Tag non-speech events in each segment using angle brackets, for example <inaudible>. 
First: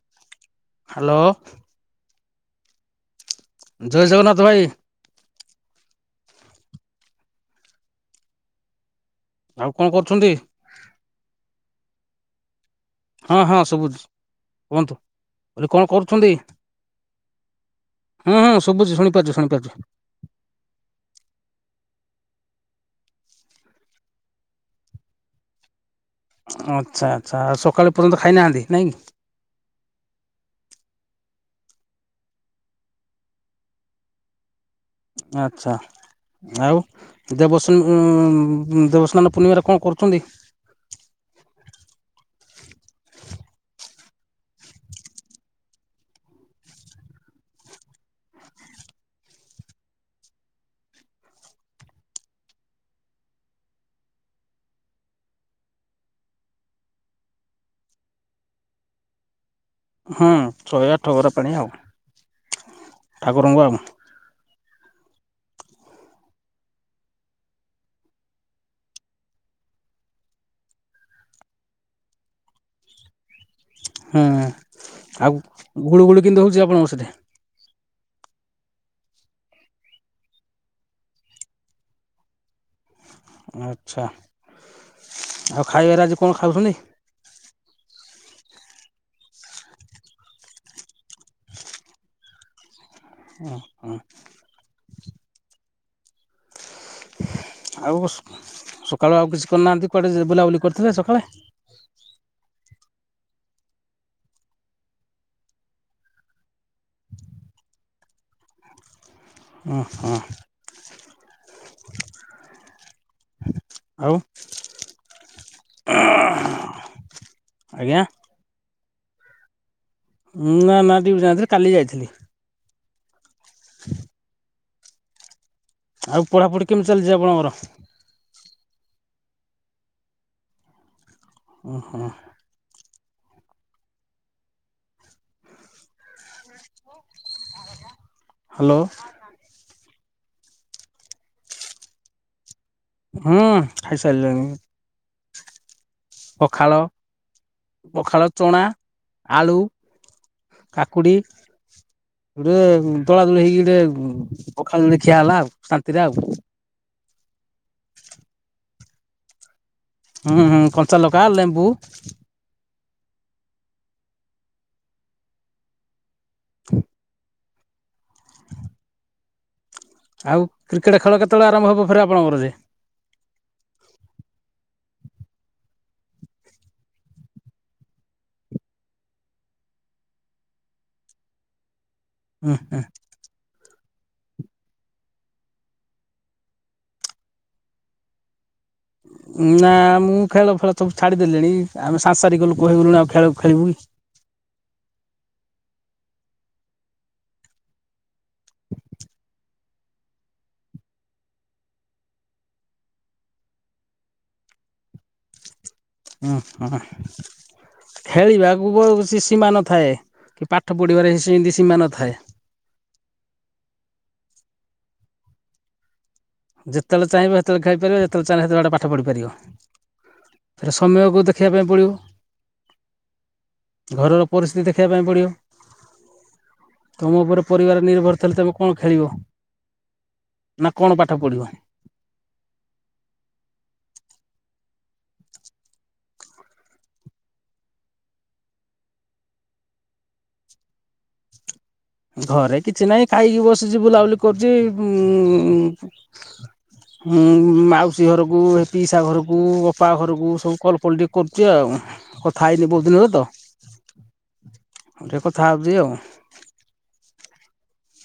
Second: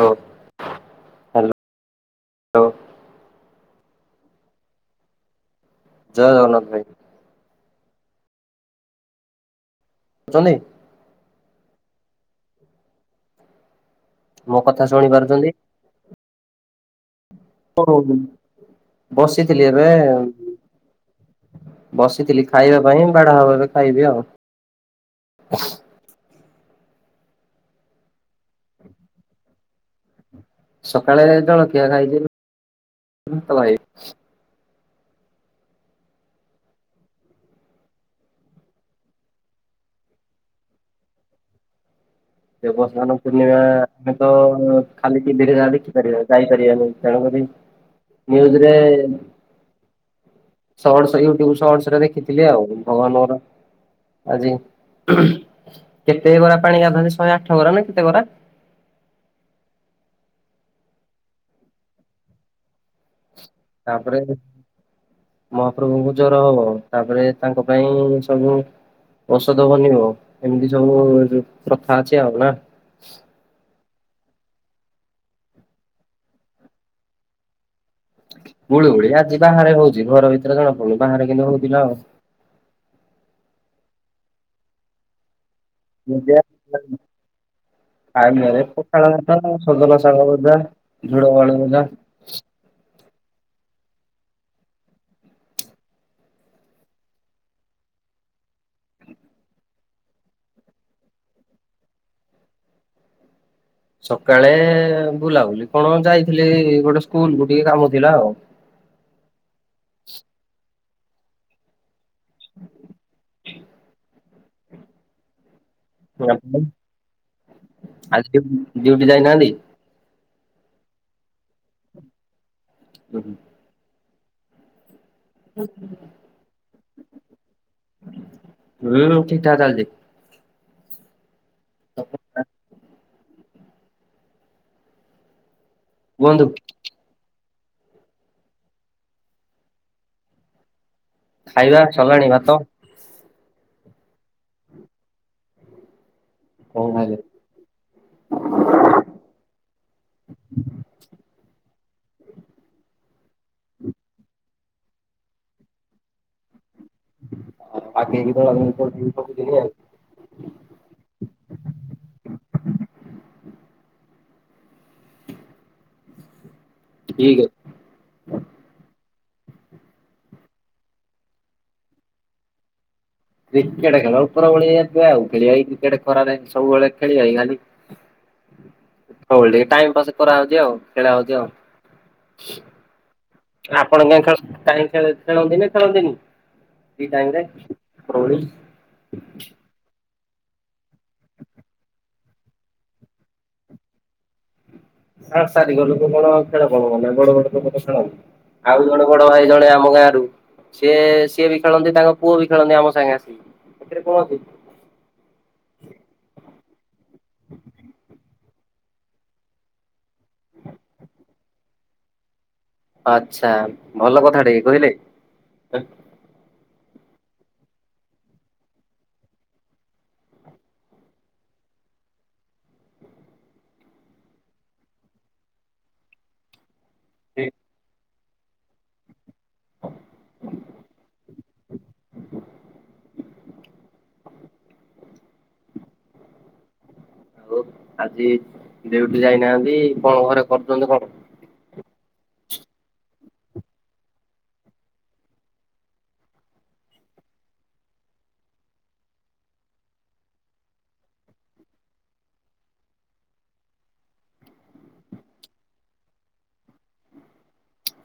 ହଉ ହ୍ୟାଲୋ। <unintelligible> ଜୟ ଜଗନ୍ନାଥ ଭାଇ। ଜୟ ଜଗନ୍ନାଥ ଭାଇ। ଆଉ କଣ କରୁଛନ୍ତି? ଶୁଛନ୍ତି ହଁ ହଁ ସବୁଛି ମୋ କଥା କୁହନ୍ତୁ ଶୁଣି କହିଲି କଣ କରୁଛନ୍ତି? ହ ହୁଁ ହୁଁ ଶୁଭୁଛି ଶୁଣିପାରୁଛି ବସିଥିଲି ଶୁଣିପାରୁଛି ଏବେ ବସିଥିଲି ଖାଇବା ପାଇଁ ବାଢା ହବ ଏ ଖାଇବି ଆଉ। ଆଚ୍ଛା ଆଚ୍ଛା ସକାଳେ ଏପର୍ଯ୍ୟନ୍ତ ଖାଇନାହାନ୍ତି ନାଇଁକି? ସକାଳେ ଜଳଖିଆ ଖାଇଛି ଭୋକ ଆଚ୍ଛା। ଆଉ ଦେବ ସନ ଦେବସ୍ନାନ ପୂର୍ଣ୍ଣିମାରେ କଣ କରୁଛନ୍ତି? ଦେବସ୍ନାନ ପୂର୍ଣ୍ଣିମା ଆମେ ତ ଖାଲି ଟିଭିରେ ଯାହା ଦେଖିପାରିବା ଯାଇପାରିବାନି ତେଣୁକ ନ୍ୟୁଜରେ ସଟ ୟୁଟ୍ୟୁବ ସଟସ ରେ ଦେଖିଥିଲି ଆଉ ଭଗବାନଙ୍କର ଆଜି କେତେ ଗରା ପାଣିରେ ଗାଧାନ୍ତି? ଶହେ ଆଠ ଗରା ନା କେତେ ଗରା? ହୁଁ ଶହେ ଆଠ ଘର ପାଣି ଆଉ। ଠାକୁରଙ୍କର ତାପରେ ମହାପ୍ରଭୁଙ୍କୁ ଜ୍ୱର ହବ ତାପରେ ତାଙ୍କ ପାଇଁ ସବୁ ଔଷଧ ବନିବ ଏମିତି ସବୁ ପ୍ରଥା ଅଛି ଆଉ ନା? ହଁ ଆଉ ଗୁଳୁଗୁଳୁ କେନ୍ତତି ହଉଚି ଆପଣଙ୍କ ସେଠି? ଗୁଳୁଗୁଳି ଆଜି ବାହାରେ ହଉଚି ଘର ଭିତରେ ଜଣା ପଡୁନି ବାହାରେ କିନ୍ତୁ ହଉଥିଲା ଆଉ ଆଚ୍ଛା। ଆଉ ଖାଇବାରେ ଆଜି ମୁଁ କଣ ଖାଉଛନ୍ତି <unintelligible> ଆଏନାରେ ପଖାଳ ଆଁ ଆଁ ସଜନା ଶାଗ ଭଜା, ଝୁଡଙ୍ଗ ଆଳୁ ଭଜା। ଓହୋ। ଆଉ ସକାଳୁ ଆଉ କିଛି କରିନାହାନ୍ତି କୁଆଡେ ବୁଲାବୁଲି କରିଥିଲେ ସକାଳେ? ସକାଳେ ବୁଲାବୁଲି କଣ ଯାଇଥିଲି ଗୋଟେ ସ୍କୁଲ କୁ ଟିକେ କାମ ଥିଲା ଆଉ। ଉଁ ହୁଁ ଆଉ ଆଜି ଡ଼ିଉ ଆଜ୍ଞା <unintelligible> ଡିଉଟି ଯାଇନାହାନ୍ତି? ନା ନା ଡିୟୁଟି ଯାଇନଥିଲି କାଲି ଯାଇଥିଲି। ହୁଁ। ଆଉ ପଢ଼ାପଢ଼ି କେମତି ଚାଲିଚି ଆପଣଙ୍କର? <unintelligible> ଠିକ୍ ଠାକ୍ ଚାଲିଚି। ହୁଁ ହୁଁ। କୁହନ୍ତୁ? ହାଲୋ। ଖାଇବା ସରିଲାଣି ଭାତ? ହୁଁ ଖାଇସାରିଲିଣି। ପଖାଳ କଣ ଖାଇଲେ? ପଖାଳ ଚଣା, ଆଳୁ। କାକୁଡ଼ି। ଗୋଟେ ଦୋଳା ଦୋଳି ହେଇକି ଗୋଟେ ପଖାଳ ଟେ ଖିଆ ହେଲା ଆଉ ଶାନ୍ତିରେ ଆଉ। <unintelligible> ଦେଇଦବ ଆଉ। ହୁଁ ହୁଁ କଞ୍ଚାଲକା, ଲେମ୍ବୁ। ଠିକ୍ ଅ ଆଉ କ୍ରିକେଟ ଖେଳ କେତେବେଳେ ଆରମ୍ଭ ହବ ଫେରେ ଆପଣଙ୍କର ଯେ? କ୍ରିକେଟ ଖେଳ ଉପର ଓଳିରିଏ କିଏ ଆଉ ଖେଳିବ ଏଇ କ୍ରିକେଟ ଖରାରେ ସବୁବେଳେ ଖେଳିବା କି ଖାଲି। ସବୁବେଳେ ଟିକେ ଟାଇମ ପାସ କରାହଉଚି ଆଉ ଖେଳା ହଉଚି ଆଉ। ହ ହ। ଆପଣ ନ ଖେଳସ୍ କାଇଁ ଖେଳେ ଖେଳନ୍ତି ନା ଖେଳନ୍ତିନି? କି ଟାଇମରେ ଓପରଓଳି। ନା ମୁଁ ଖେଳ ଫେଳ ସବୁ ଛାଡିଦେଲିଣି। ଆମେ ସାଂସାରିକ ଲୁକ ହେଇଗଲୁଣି ଆଉ ଖେଳ ଖେଳିବୁ କି? ସାଂସାରିକ ଲୋକ କଣ ଖେଳ କଣ ମାନେ ବଡ ବଡ ଲୋକ ତ ଖେଳନ୍ତି ଆଉ ଜଣେ ବଡ ଭାଇ ଜଣେ ଆମ ଆମ ଗାଁରୁ ସିଏ ସିଏ ବି ଖେଳନ୍ତି ତାଙ୍କ ପୁଅ ବି ଖେଳନ୍ତି ଆମ ସାଙ୍ଗେ ଆସିିକି। ଏଥିରେ କଣ ଅଛି? ଉଁ ଉଁହୁ। ଖେଳିବାକୁ ବ କିସି ସୀମା ନଥାଏ। କି ପାଠ ପଢିବାରେ ସିମତି ସୀମା ନଥାଏ। ଆଛା ଭଲ କଥା ଟେ କହିଲେ। ଯେତବେଳେ ଚାହିଁବ ସେତବେଳେ ଖାଇପାରିବ ଯେତବେଳେ ଚାହିଁଲେ ସେତବେଳେ ଗୋଟାଏ ପାଠ ପଢିପାରିବ। ସେଟା ସମୟକୁ ଦେଖେଇବା ପାଇଁ ପଡିବ। ଘରର ପରିସ୍ଥିତି ଦେଖେଇବା ପାଇଁ ପଡିବ। ତମ ଉପରେ ପରିବାର ନିର୍ଭର ଥିଲେ ତମେ କଣ ଖେଳିବ? ନା କଣ ପା ପଢିବ ଆଉ ଆଜି ଡ୍ୟୁଟି ଯାଇନାହାନ୍ତି କଣ ଘରେ କରୁଛନ୍ତି କଣ? ଘରେ କିଛି ନାହିଁ ଖାଇକି ବସିଛି ବୁଲାବୁଲି କରୁଛି ଉଂ ଉଁ ମାଉସୀ ଘରକୁ ହେ ପିସା ଘରକୁ ଅପା ଘରକୁ ସବୁ କଲ୍ ଫଲ ଟିକେ କରୁଛି ଆଉ। କଥା ହେଇନି ବହୁତ ଦିନରେ ତ ତ ଟିକେ କଥା ହେଉଛି ଆଉ।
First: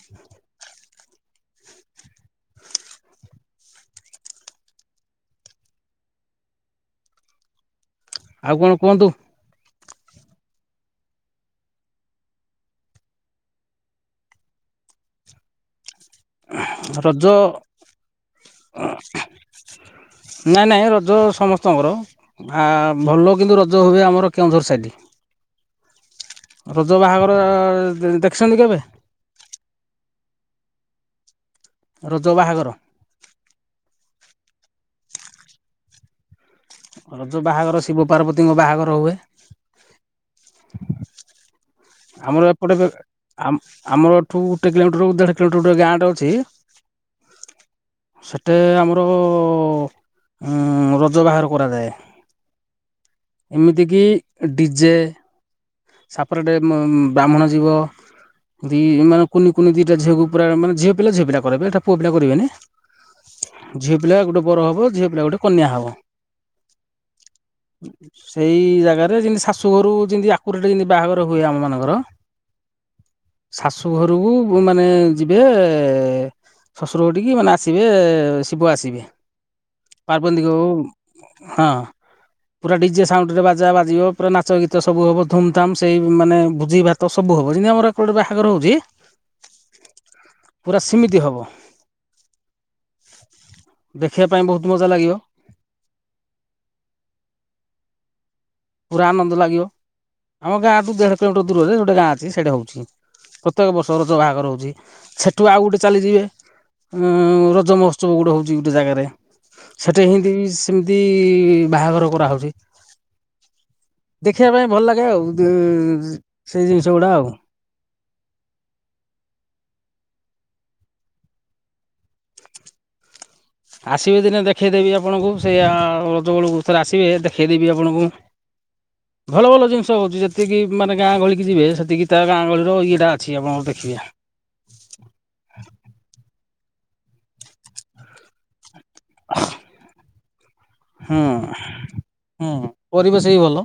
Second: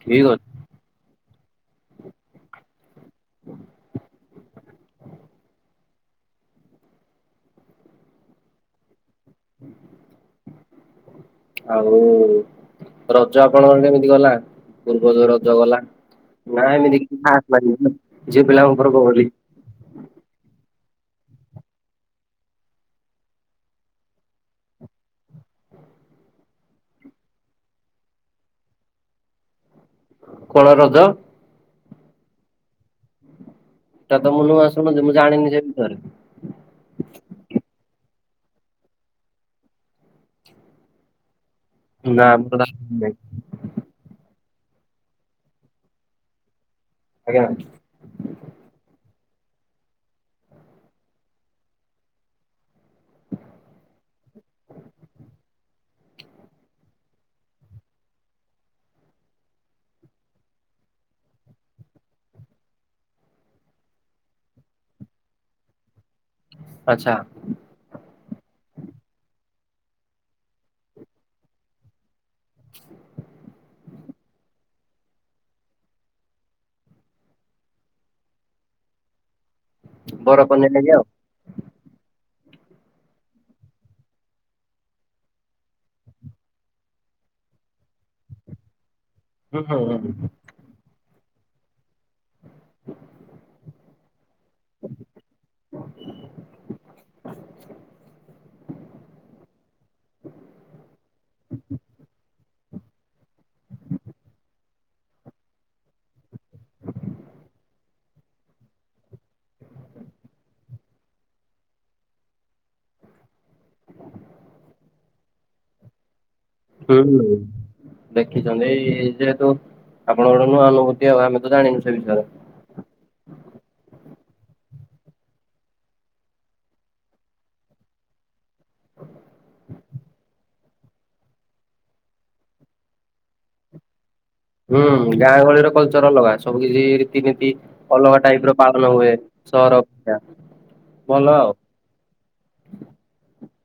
ଠିକ ଅ ଆଉ କଣ କୁହନ୍ତୁ? ଆଉ ରଜ ଆପଣଙ୍କର କେମିତି ଗଲା ପୂର୍ବ ଯୋଉ ରଜ ଗଲା? ନା ଏମିତି ରଜ <unintelligible> ଝିଅ ପିଲାଙ୍କ ଘରକୁ <unintelligible> ନାଇଁ ନାଇଁ ରଜ ସମସ୍ତଙ୍କର, ଭଲ କିନ୍ତୁ ରଜ ହୁଏ ଆମର କେଉଁଝର ସାଇଟ୍। ରଜ ବାହାଘର ଦେଖିଛନ୍ତି କେବେ? କଣ ରଜ? ରଜ ବାହାଘର। ଏଇଟା ମୁଁ ନୂଆ ଶୁଣୁଛି ମୁଁ ଜାଣିନି ସେ ବିଷୟରେ। ରଜ ବାହାଘର ଶିବ ପାର୍ବତୀଙ୍କ ବାହାଘର ହୁଏ। ଆମର ଏପଟେ ଆମର ଏଠୁ ଗୋଟେ କିଲୋମିଟର ଦେଢ କିଲୋମିଟର ଗୋଟେ ଗାଁଟେ ଅଛି ଆଜ୍ଞା ସେଠେ ଆମର ଉ ରଜ ବାହାର କରାଯାଏ। ଏମିତି କିି ଡିଜେ ସାପରେଟ୍ ବ୍ରାହ୍ମଣ ଜୀବ। ଦି ମାନେ କୁନି କୁନି ଦିଟା ଝିଅକୁ ପୁରା ମାନେ ଝିଅ ପିଲା ଝିଅ ପିଲା କରିବେ ଏଇଟା ପୁଅ ପିଲା କରିବେନି। ଝିଅ ପିଲା ଗୋଟେ ବର ହବ ଝିଅ ପିଲା ଗୋଟେ କନ୍ୟା ହବ ଆଚ୍ଛା ସେଇ ଜାଗାରେ ଯେମତି ଶାଶୁ ଘରୁ ଯେମିତି କୁକୁରଟେ କିତି ବାହାଘର ହୁଏ ଆମ ମାନଙ୍କର ଶାଶୁ ଘରୁ ଘରକୁ ମାନେ ଯିବେ ଶସୁରଘର ଠିକି ମାନେ ଆସିବେ ଶିବ ଆସିବେ। ପାର୍ବନ୍ତିକ ବର କନ୍ୟା ଲାଗି ଆଉ। ହଁ ପୁରା ଡିଜେ ସାଉଣ୍ଡ ରେ ବାଜା ବାଜିବ ପୁରା ନାଚ ଗୀତ ସବୁ ହବ। ଧୁମ୍ ଧାମ୍ ସେଇ ମାନେ ଭୋଜି ଭାତ ସବୁ ହବ ଯେମିତି ଆମର ଗୋଟେ ବାହାଘର ହଉଛି ହୁଁ ହଁ। ପୁରା <inaudible> ଦେଖିବା ପାଇଁ ବହୁତ ମଜା ଲାଗିବ। <inaudible> ପୁରା ଆନନ୍ଦ ଲାଗିବ ଆମ ଗାଁଠୁ ଦେଢ କିଲୋମିଟର ଦୂରରେ ଗୋଟେ ଗାଁ ଅଛି ସେଇଟା ହଉ ପ୍ରତ୍ୟେକ ବର୍ଷ ରଜ ବାହାଘର ହୋଉଛି। ସେଠୁ ଆଉ ଗୋଟେ ଚାଲିଯିବେ ହଁ, ରଜ ମହୋତ୍ସବ ଗୋଟେ ହଉଛି ଗୋଟେ ଜାଗାରେ। ସେଠି ହି ସେମିତି ବାହାଘର କରାହଉଛି। ଦେଖିବା ପାଇଁ ଭଲ ଲାଗେ ଆଉ ସେଇ ଜିନିଷ ହୁଁ। ଗୁଡା ଆଉ ଦେଖିଛନ୍ତି ଯେହେତୁ ଆପଣଙ୍କର ନୂଆ ଅନୁଭୂତି ଆଉ ଆମେ ତ ଜାଣିନୁ ସେ ବିଷୟରେ। ଆସିବେ ଦିନେ ଦେଖେଇଦେବି ଆପଣଙ୍କୁ ସେ ଆ ରଜ ବେଳକୁ ଥରେ ଆସିବେ ଦେଖେଇଦେବି ଆପଣଙ୍କୁ। ଭଲ ଭଲ ଜିନିଷ ହଉଛି ଯେତିକି ମାନେ ଗାଁ ଗହଳି କି ଯିବେ ସେତିକି ତା ଗାଁ ଗହଳି ଇଏଟା ଅଛି ଆପଣଙ୍କର ଦେଖିବେ ହୁଁ। ଗାଁ ଗହଳିର କଲଚର ଅଲଗା ସବୁ କିଛି ରୀତିନୀତି ଅଲଗା ଟାଇପ୍ ର ପାଳନ ହୁଏ ସହର ଅପେକ୍ଷା ହୁଁ ଭଲ ଆଉ। ହୁଁ। ପରିବେଶ ବି ଭଲ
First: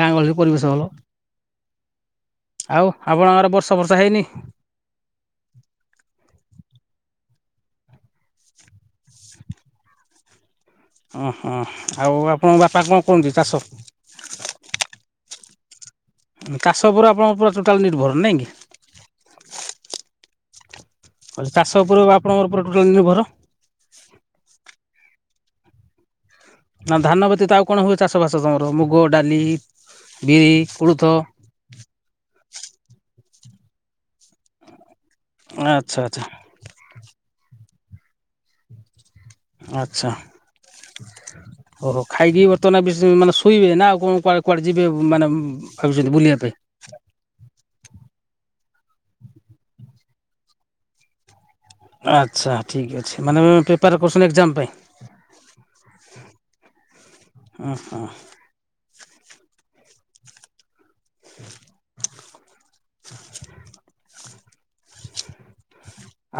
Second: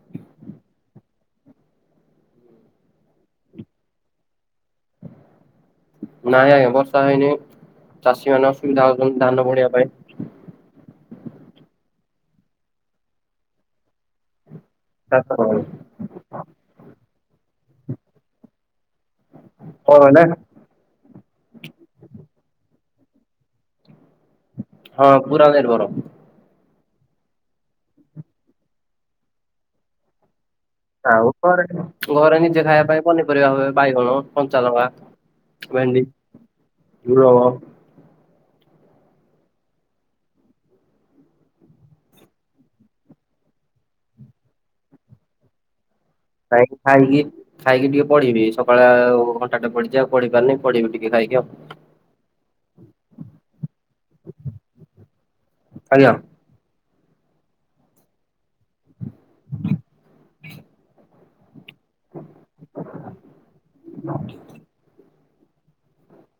ଗାଁ ଗହଳିରେ ପରିବେଶ ଭଲ। ଆଉ ଆପଣଙ୍କର ବର୍ଷା ବର୍ଷା ହେଇନି? ନାଇଁ ଆଜ୍ଞା ବର୍ଷା ହେଇନି ମ। ଚାଷୀ ମାନେ ଆସିକି ଧାଉଁଚନ୍ତି ଧାନ ବୁଣିବା ପାଇଁ। ଓ ହଁ ଆଉ ଆପଣଙ୍କ ବାପା କଣ କୁହନ୍ତି ଚାଷ। ଚାଷ କରନ୍ତି। ଚାଷ ଉପରେ ଆପଣଙ୍କ ପୁରା ଟୋଟାଲ ନିର୍ଭର ନାଇଁ କି? <unintelligible> ଚାଷ ଉପରେ ଆପଣଙ୍କ ପୁରା ଟୋଟାଲ ନିର୍ଭର? ହଁ ପୁରା ନିର୍ଭର। ଆଉ ଧାନ ବ୍ୟତୀତ ଆଉ କଣ ହୁଏ। ଚାଷ ବାସ ତମର ମୁଗ, ଡାଲି, ବିରି। କୋଳଥ ଆଉ ଘରେ ଘରେ ନିଜେ ଖାଇବା ପାଇଁ ପନିପରିବା ହୁଏ। ବାଇଗଣ, କଞ୍ଚାଲଙ୍କା। ଆଚ୍ଛା ଭେଣ୍ଡି ଆଚ୍ଛା ଝୁଡଙ୍ଗ। ଆଚ୍ଛା। ଓ ହୋ ଖାଇକି ବର୍ତ୍ତମାନ ବେଶି ମାନେ ଶୋଇବେ। ନା ଆଉ କଣ କୁଆଡେ ଯିବେ ମାନେ ଭାବିଛନ୍ତି ବୁଲିବା ପାଇଁ ଖାଇକି ଖାଇକି ଖାଇକି ଟିକେ ପଢିବି। ସ ସକାଳେ ଘଣ୍ଟାଟେ ପଢ଼ିଚି। ଆଉ ପଢି ପାରନି ପଢିବି ଟିକେ ଖାଇକି ଆଉ। ଆଚ୍ଛା ଠିକ୍ ଅଛି। ମାନେ ପ୍ରିପାର୍ କରୁଚନ୍ତି ଏକ୍ଜାମ ପାଇଁ? ଆଜ୍ଞା। ଅଁ ହୋ।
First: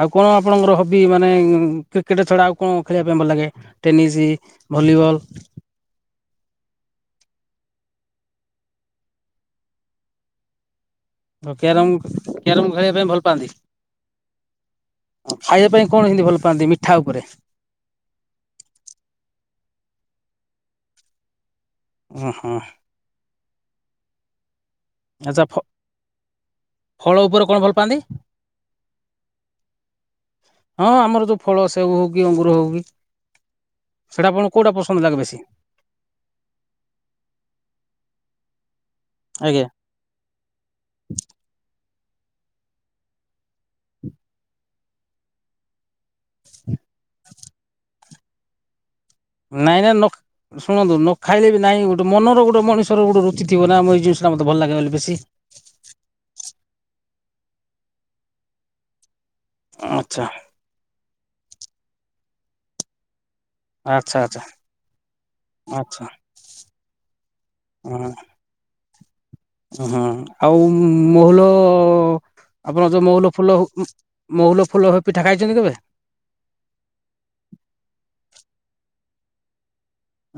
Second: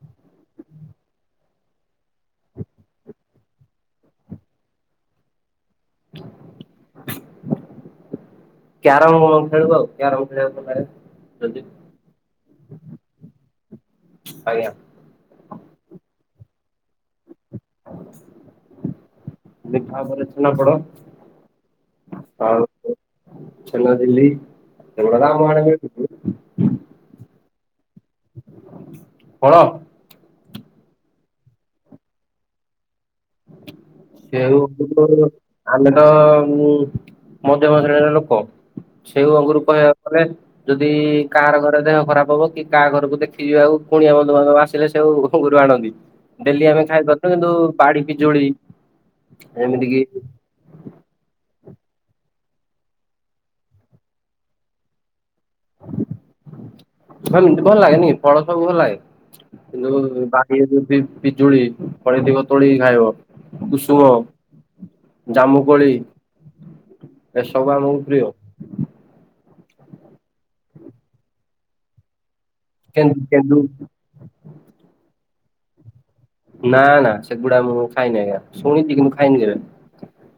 ଆଉ କଣ ଆପଣଙ୍କର ହବି। ମାନେ କ୍ରିକେଟ ଛଡା ଆଉ କଣ ଖେଳିବା ପାଇଁ ଭଲ ଲାଗେ? Tennis volleyball. କ୍ୟାରମ ଭଲ ଖେଳୁ ଆଉ। କ୍ୟାରମ ଖେଳିଆକୁ ଭଲ ଲାଗେ। ଯଦି କ୍ୟାରମ କ୍ୟାରମ ଖେଳିବା ପାଇଁ ଭଲ ପାଆନ୍ତି? ଆଜ୍ଞା ଖାଇବା ପାଇଁ କଣ ହେମିତି ଭଲ ପାଆନ୍ତି ମିଠା ଉପରେ? ମିଠା ଉପରେ ଛେନାପୋଡ଼। ଅଁ ହଁ। ଛେନଝିଲି ଆଚ୍ଛା ଏଗୁଡ଼ାକ ଫ ଆମ <unintelligible> ଫଳ ଉପରେ କଣ ଭଲ ପାଆନ୍ତି ଫଳ? ହଁ ଆମର ଯୋଉ ଫଳ। ସେଉ ହଉ କି ଅଙ୍ଗୁର ହଉ ବି। ସେଉ ହଉ ଆମେ ତ ଉଁ ମଧ୍ୟମ ଶ୍ରେଣୀର ଲୋକ। ଛେଉ ଆଜ୍ଞା ଅଙ୍ଗରୁ କହିବାକୁ ଗଲେ ଯଦି କାହାର ଘରେ ଦେହ ଖରାପ ହବ କି କାହା ଘରକୁ ଦେଖି ଯିବାକୁ କୁଣିଆ ବନ୍ଧୁବାନ୍ଧବ ଆସିଲେ ସେଉ ଅଙ୍ଗୁରୁ ଆଣନ୍ତି। ଡେଲି ଆମେ ଖାଇପାରୁଥିଲୁ କିନ୍ତୁ ବାଡି ପିଜୁଳି ନାଇଁ ଯେମିତି ନାଇଁ କିି ନ ଖ ଶୁଣନ୍ତୁ ନ ଖାଇଲେ ବି ନାଇଁ ଗୋଟ ମନର ଗୋଟେ ମଣିଷର ଗୋଟ ରୁଚି ଥିବ ନା ଆମର ଏଇ ଜିନିଷଟା ମତେ ଭଲ ଲାଗେ ବୋଲି ବେଶି। ହମିତି ଭଲ ଲାଗେନି ଫଳ ସବୁ ଭଲ ଲାଗେ। କିନ୍ତୁ ଆଚ୍ଛା ବାଡୀରେ ଯଦି ପିଜୁଳି ଫଳି ଥିବ ତୋଳିକି ଖାଇବ। କୁସୁମ ଆଚ୍ଛା ଆଚ୍ଛା ଜାମୁକୋଳି। ଆଚ୍ଛା ଏସବୁ ଆମକୁ ହଁ ପ୍ରିୟ। ହଁ ଆଉ ମହୁଲ ଆପଣ ଯେଉଁ କେନ୍ଦୁ ମହୁଲ ଫୁଲ କେନ୍ଦୁ ମହୁଲ ଫୁଲ ପିଠା ଖାଇଛନ୍ତି କେବେ? ନା ନା ସେଗୁଡା ମୁଁ ଖାଇନି ଆଜ୍ଞା ଶୁଣିଚି କିନ୍ତୁ ମୁଁ ଖାଇନି କେବେ?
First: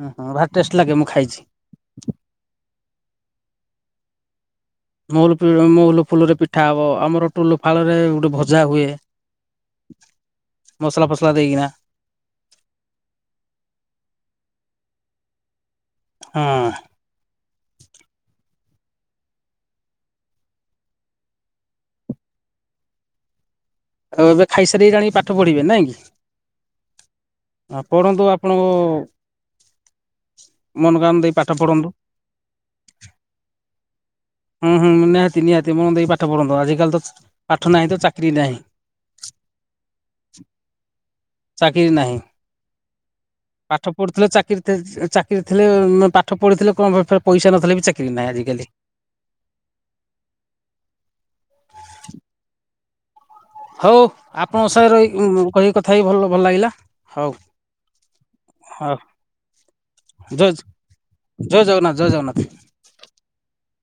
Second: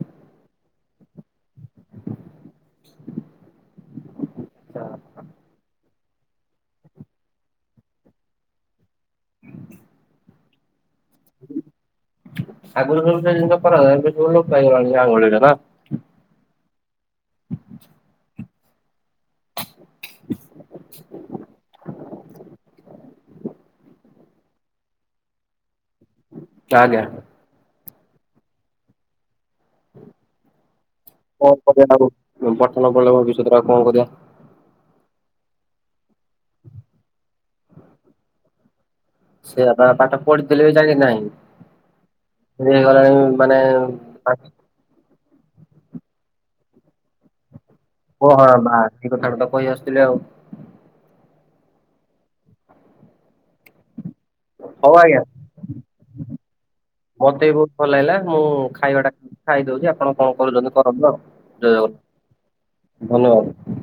ଉଁ ହୁଁ ଭାରି ଟେଷ୍ଟ ଲାଗେ ମୁଁ ଖାଇଛି। ମହୁଲ ପୁଲ ମହୁଲ ଫୁଲରେ ପିଠା ହବ। ଆମର ଟୋଲ ଫାଳ ରେ ଗୋଟେ ଭଜା ହୁଏ। <unintelligible> ମସଲା ଫସଲା ଦେଇକିନା ଆଗରୁ <unintelligible> ଆଙ୍ଗୁଳିରେ ନା। ହଁ। ଅଛି। <unintelligible> ଆଉ ଏବେ ଖାଇସାରିକି ଜାଣିକି ପାଠ ପଢିବେ ନାଇଁ କି? କାଜ୍ଞା। ଆ ପଢ଼ନ୍ତୁ ଆପଣଙ୍କୁ ଦେଇ ପାଠ କଣ ପଢନ୍ତୁ। କରିବା ଆଉ ପଠନ ବେଳେ ଭବିଷ୍ୟତଟା ଆଉ କଣ କରିବା। ହୁଁ ହୁଁ ନିହାତି ନିହାତି ମନ ଦେଇ ପାଠ ପଢନ୍ତୁ। ଆଜିିକାଲି ତ ପାଠ ନାହିଁ ତ ଚାକିରି ନାହିଁ। ସେଇଆ ପା ପାଠ ପଢିଥିଲେ ବି ଚାକିରୀ ନାହିଁ। ହେଇ ଗଲାଣି ମାନେ ପାଠ ପଢ଼ୁଥିଲେ ପା ଚାକିରି ଚାକିରି ଥିଲେ ପାଠ ପଢ଼ିଥିଲେ କଣ ପଇସା ନଥିଲେ ବି ଚାକିରି ନାହିଁ ଆଜିକାଲି। ସେ କଥାଟା ତ କହି ଆସୁଥିଲେ ଆଉ। । ହଉ ଆପଣଙ୍କ ସହ ହଉ ରହି ଆଜ୍ଞା। କି କଥା ହଇି କି ଭଲ ଭଲ ଲାଗିଲା ହଉ ହଉ। ଖାଇଦଉଚି ଆପଣ କଣ ଜୟ କରୁଛନ୍ତି କରନ୍ତୁ ଆଉ। ଜୟ ଜଗନ୍ନାଥ ଜୟ ଜଗନ୍ନାଥ। ଧନ୍ୟବାଦ।